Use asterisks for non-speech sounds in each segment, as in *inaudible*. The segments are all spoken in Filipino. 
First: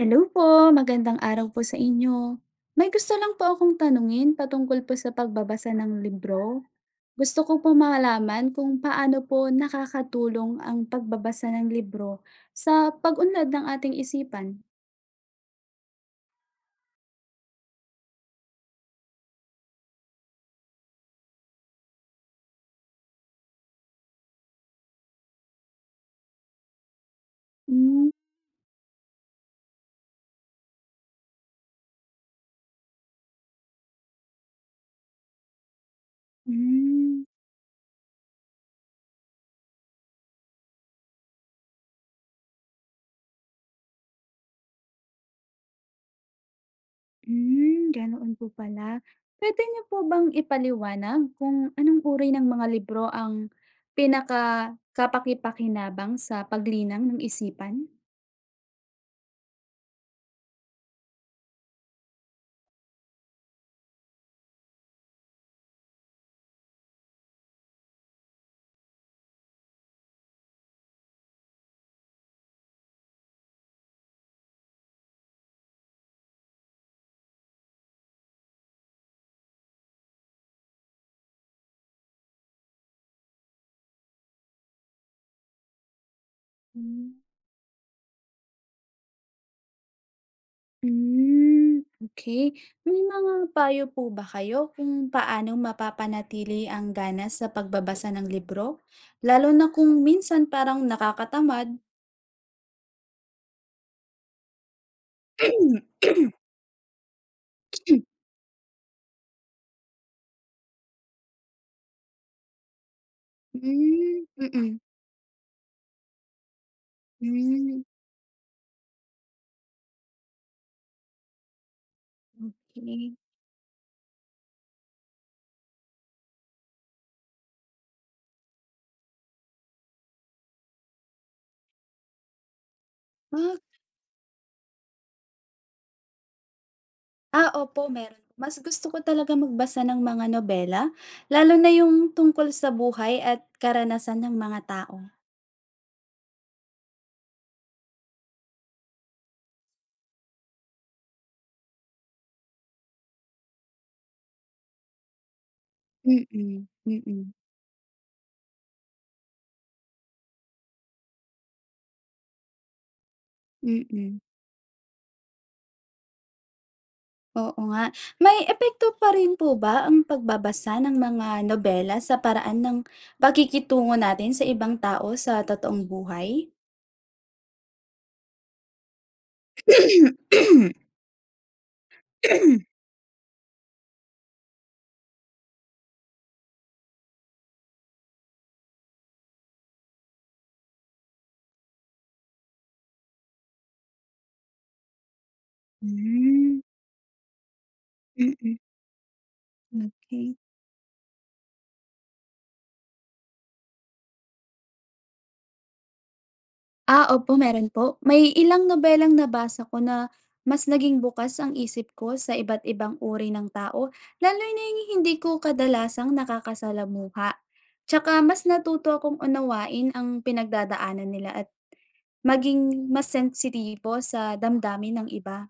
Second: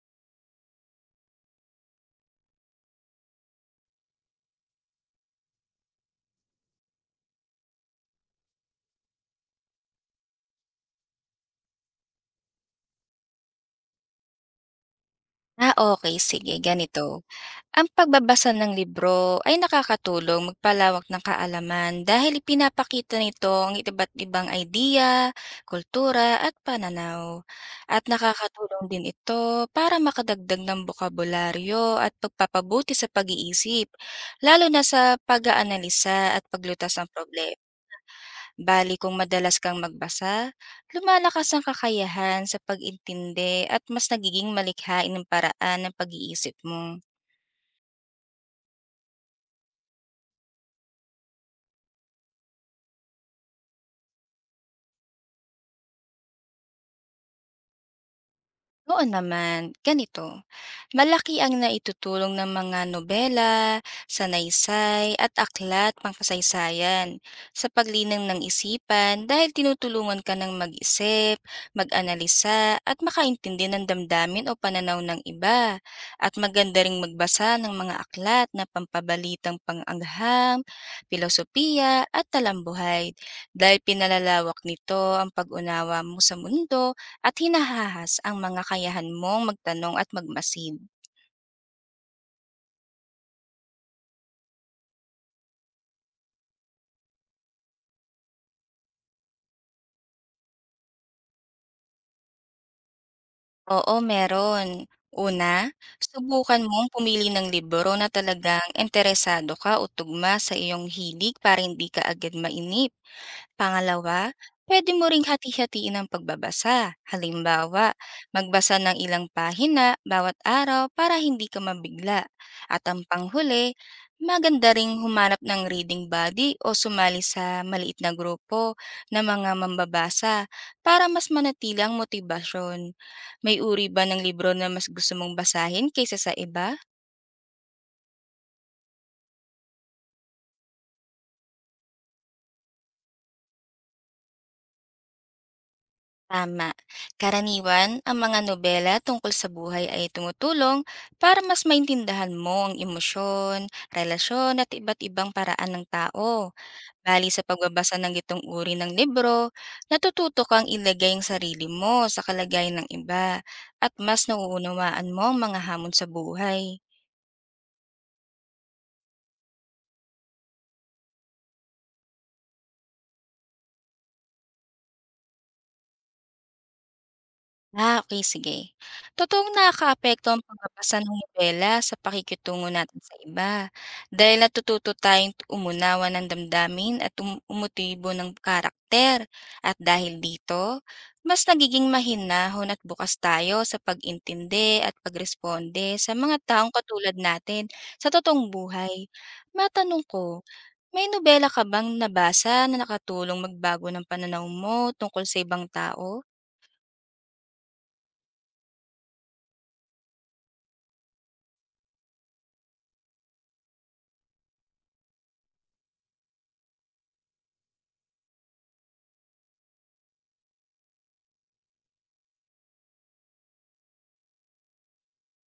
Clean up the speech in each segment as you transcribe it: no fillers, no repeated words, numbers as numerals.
Hello po, magandang araw po sa inyo. May gusto lang po akong tanungin patungkol po sa pagbabasa ng libro. Gusto ko po malaman kung paano po nakakatulong ang pagbabasa ng libro sa pag-unlad ng ating isipan. Okey sige ganito. Ang pagbabasa ng libro ay nakakatulong magpalawak ng kaalaman dahil ipinapakita nito ang iba't ibang idea, kultura at pananaw. At Hmm, nakakatulong din ito para makadagdag ng bokabularyo at pagpapabuti sa pag-iisip, lalo na sa pag-aanalisa at paglutas ng hmm, problema. Bali kung madalas kang magbasa, lumalakas ang kakayahan sa pag-intindi at mas nagiging malikhain ang paraan ng pag-iisip mo. hmm, ganoon po pala. Pwede niyo po bang ipaliwanag kung anong uri ng mga libro ang pinaka kapakipakinabang sa paglinang ng isipan? Oo naman, ganito. Malaki ang naitutulong ng mga nobela, sanaysay at aklat pangkasaysayan sa paglinang ng isipan dahil tinutulungan ka ng mag-isip, mag-analisa at makaintindi ng damdamin o pananaw ng iba. At maganda ring magbasa ng mga aklat na pampabalitang pangangham, filosofiya at talambuhay dahil pinalalawak nito ang pag-unawa mo sa mundo Hmm. at hinahahas ang mga kayahan mong magtanong at magmasid. Hmm, okay. May mga payo po ba kayo kung paano mapapanatili ang gana sa pagbabasa ng libro? Lalo na kung minsan parang nakakatamad? Oo, meron. Una, *clears throat* subukan mong pumili ng libro na talagang interesado ka o tugma sa iyong hilig para hindi ka agad mainip. Hmm, Pangalawa, mm. pwede mo ring hati-hatiin ang pagbabasa. Hmm, Halimbawa, magbasa ng ilang pahina bawat araw para hindi ka mabigla. At ang okey. panghuli, maganda ring humanap ng reading buddy o sumali sa maliit na grupo na mga mambabasa para mas manatili ang motibasyon. Ah, May uri ba ng libro na mas gusto mong basahin kaysa sa iba? ah, opo meron. Mas gusto ko talaga magbasa ng mga nobela, lalo na yung tungkol sa buhay at karanasan ng mga tao. Tama. Karaniwan, ang mga nobela tungkol sa buhay ay tumutulong para mas maintindahan mo ang emosyon, relasyon at iba't ibang paraan ng tao. Mm, Bali mm, sa pagbabasa ng itong uri ng libro, natututo kang ilagay ang sarili mo sa kalagayan ng iba at mm. mas nauunawaan mo ang mga hamon sa buhay. Oo nga. May epekto pa rin po ba ang pagbabasa ng mga nobela sa paraan ng pakikitungo natin sa ibang tao sa totoong buhay? Okay sige. Totoong nakakaapekto ang *coughs* pagbabasa ng nobela sa pakikitungo natin sa iba, dahil natututo tayong umunawa ng damdamin at umotibo ng karakter at dahil dito, mas nagiging mahinahon at bukas tayo sa pag-intindi at pagresponde sa mga Hmm, taong katulad natin sa totoong mm, buhay. Matanong okey. ko, may nobela ka bang nabasa na nakatulong magbago ng pananaw mo tungkol sa ibang tao? Ah, opo meron po. May ilang nobelang nabasa ko na mas naging bukas ang isip ko sa iba't ibang uri ng tao, lalo na yung hindi ko kadalasang nakakasalamuha. Tsaka mas natuto akong unawain ang pinagdadaanan nila at maging mas sensitibo sa damdamin ng iba.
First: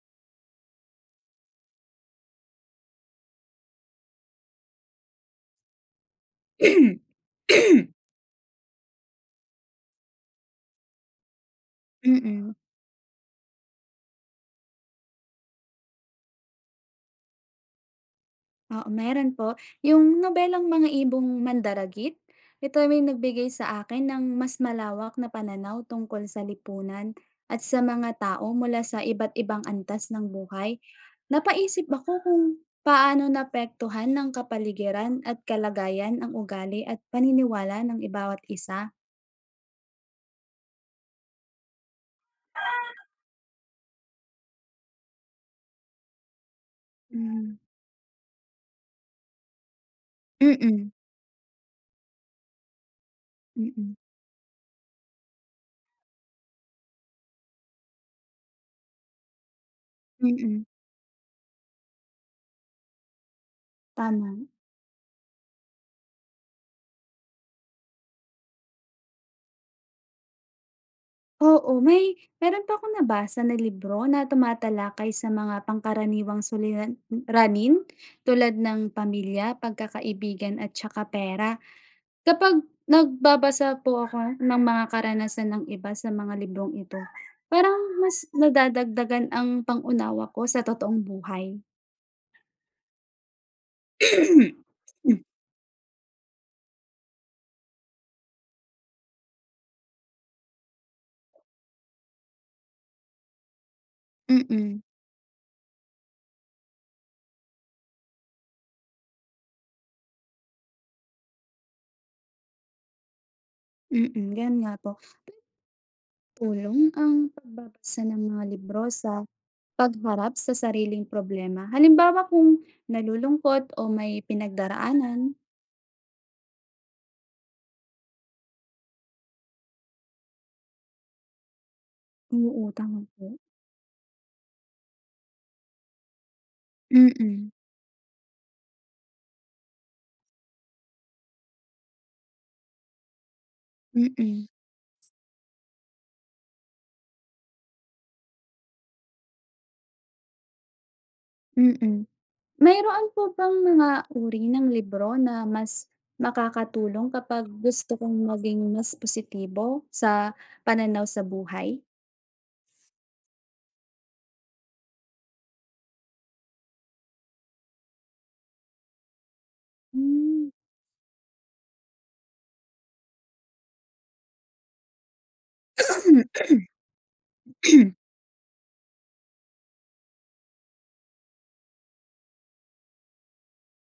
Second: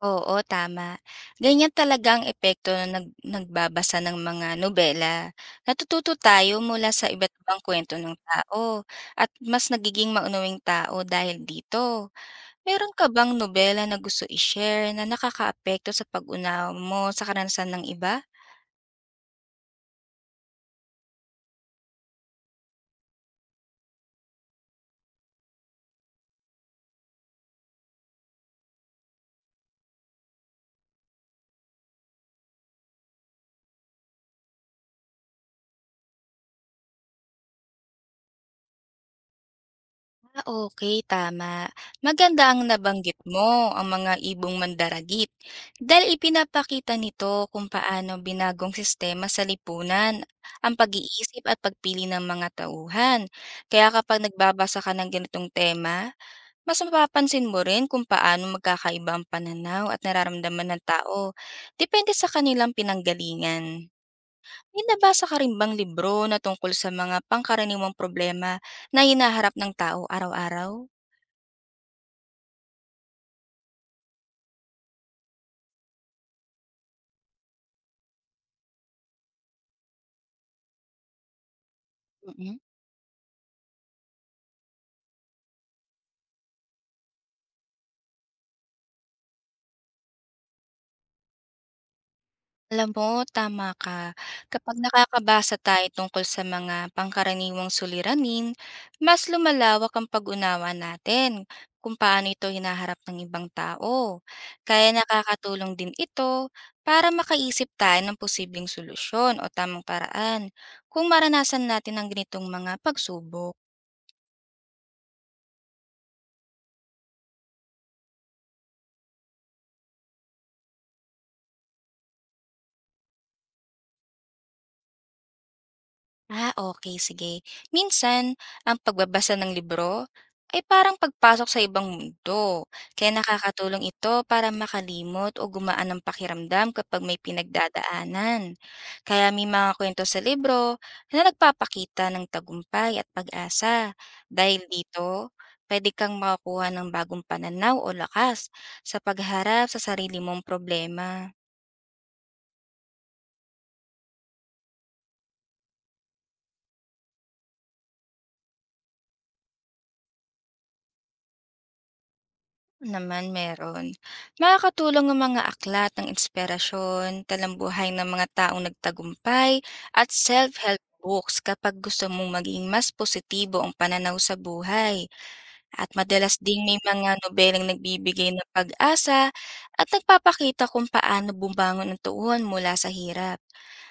Oo, tama. Ganyan talaga ang epekto ng nagbabasa ng mga nobela. Natututo *coughs* tayo mula sa iba't ibang kwento *clears throat* ng tao at mas nagiging maunawing tao dahil dito. Mm, Meron ka bang nobela na gusto i-share na nakakaapekto sa pag-unawa mo sa karanasan ng iba? oo meron po. Yung nobelang Mga Ibong Mandaragit, ito ay may nagbigay sa akin ng mas malawak na pananaw tungkol sa lipunan at sa mga tao mula sa iba't ibang antas ng buhay. Napaisip ako kung paano naapektuhan ng kapaligiran at kalagayan ang ugali at paniniwala ng ibawat isa. Ah, okay, tama. Maganda ang nabanggit mo, ang mga ibong mandaragit, dahil ipinapakita nito Hmm, kung paano binagong sistema sa lipunan ang mm, pag-iisip at pagpili ng mga tauhan. Kaya mm, kapag nagbabasa ka ng ganitong tema, mas mapapansin mo rin kung paano magkakaiba ang pananaw at mm, nararamdaman ng tao, depende sa kanilang pinanggalingan. tama. May nabasa ka rin bang libro na tungkol sa mga pangkaraniwang problema na hinaharap ng tao araw-araw? Oo, may meron pa akong nabasa na libro na tumatalakay sa mga pangkaraniwang suliranin tulad ng pamilya, pagkakaibigan at saka pera. Mm. Kapag nagbabasa po ako ng mga karanasan ng iba sa mga librong ito, parang mas nadadagdagan ang pangunawa ko sa totoong buhay. Alam mo tama ka. *clears throat* Kapag nakakabasa tayo tungkol sa mga pangkaraniwang suliranin, mas lumalawak ang pag-unawa natin kung paano ito hinaharap ng ibang tao. Mm, mm, Kaya nakakatulong din ito para makaisip tayo ng posibleng solusyon o tamang paraan kung maranasan natin ang ganitong mga pagsubok. mm, ganun nga po. Tulong ang pagbabasa ng mga libro sa pagharap sa sariling problema, halimbawa kung nalulungkot o may pinagdaraanan. Okay, sige. Minsan, ang pagbabasa ng libro ay parang pagpasok sa ibang Oo, mundo, tama kaya po. nakakatulong ito para makalimot o gumaan ang pakiramdam kapag may Mm, pinagdadaanan. Kaya may mga kwento sa libro na nagpapakita ng tagumpay at pag-asa. mm, Dahil dito, puwede kang makakuha ng bagong pananaw o lakas sa pagharap sa sarili mong problema. mm. Mayroon po bang mga uri ng libro na mas makakatulong kapag gusto kong maging mas positibo sa pananaw sa buhay? Naman meron. Makakatulong ang mga aklat ng inspirasyon, talambuhay ng mga taong nagtagumpay, at Hmm. self-help books kapag gusto mong maging mas positibo ang pananaw sa buhay. At madalas ding may mga nobelang *clears throat* nagbibigay ng pag-asa at nagpapakita kung paano bumangon ang tuon mula sa hirap.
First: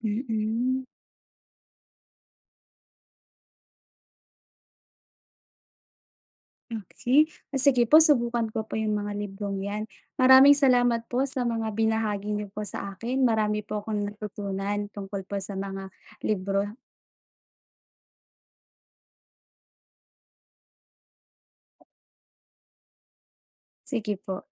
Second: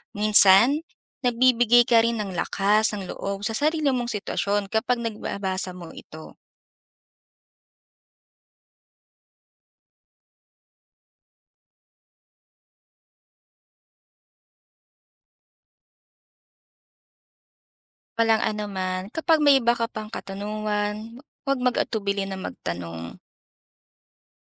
Mm. Minsan, nagbibigay ka rin ng lakas ng loob sa sarili mong sitwasyon kapag nagbabasa mo ito. Okay. Ah, sige po subukan ko po yung mga librong 'yan. Maraming salamat po sa mga binahagi niyo po sa akin. Marami po akong natutunan tungkol po sa mga libro. Walang anuman. Kapag may iba ka pang katanungan, huwag mag-atubili na magtanong. Sige po.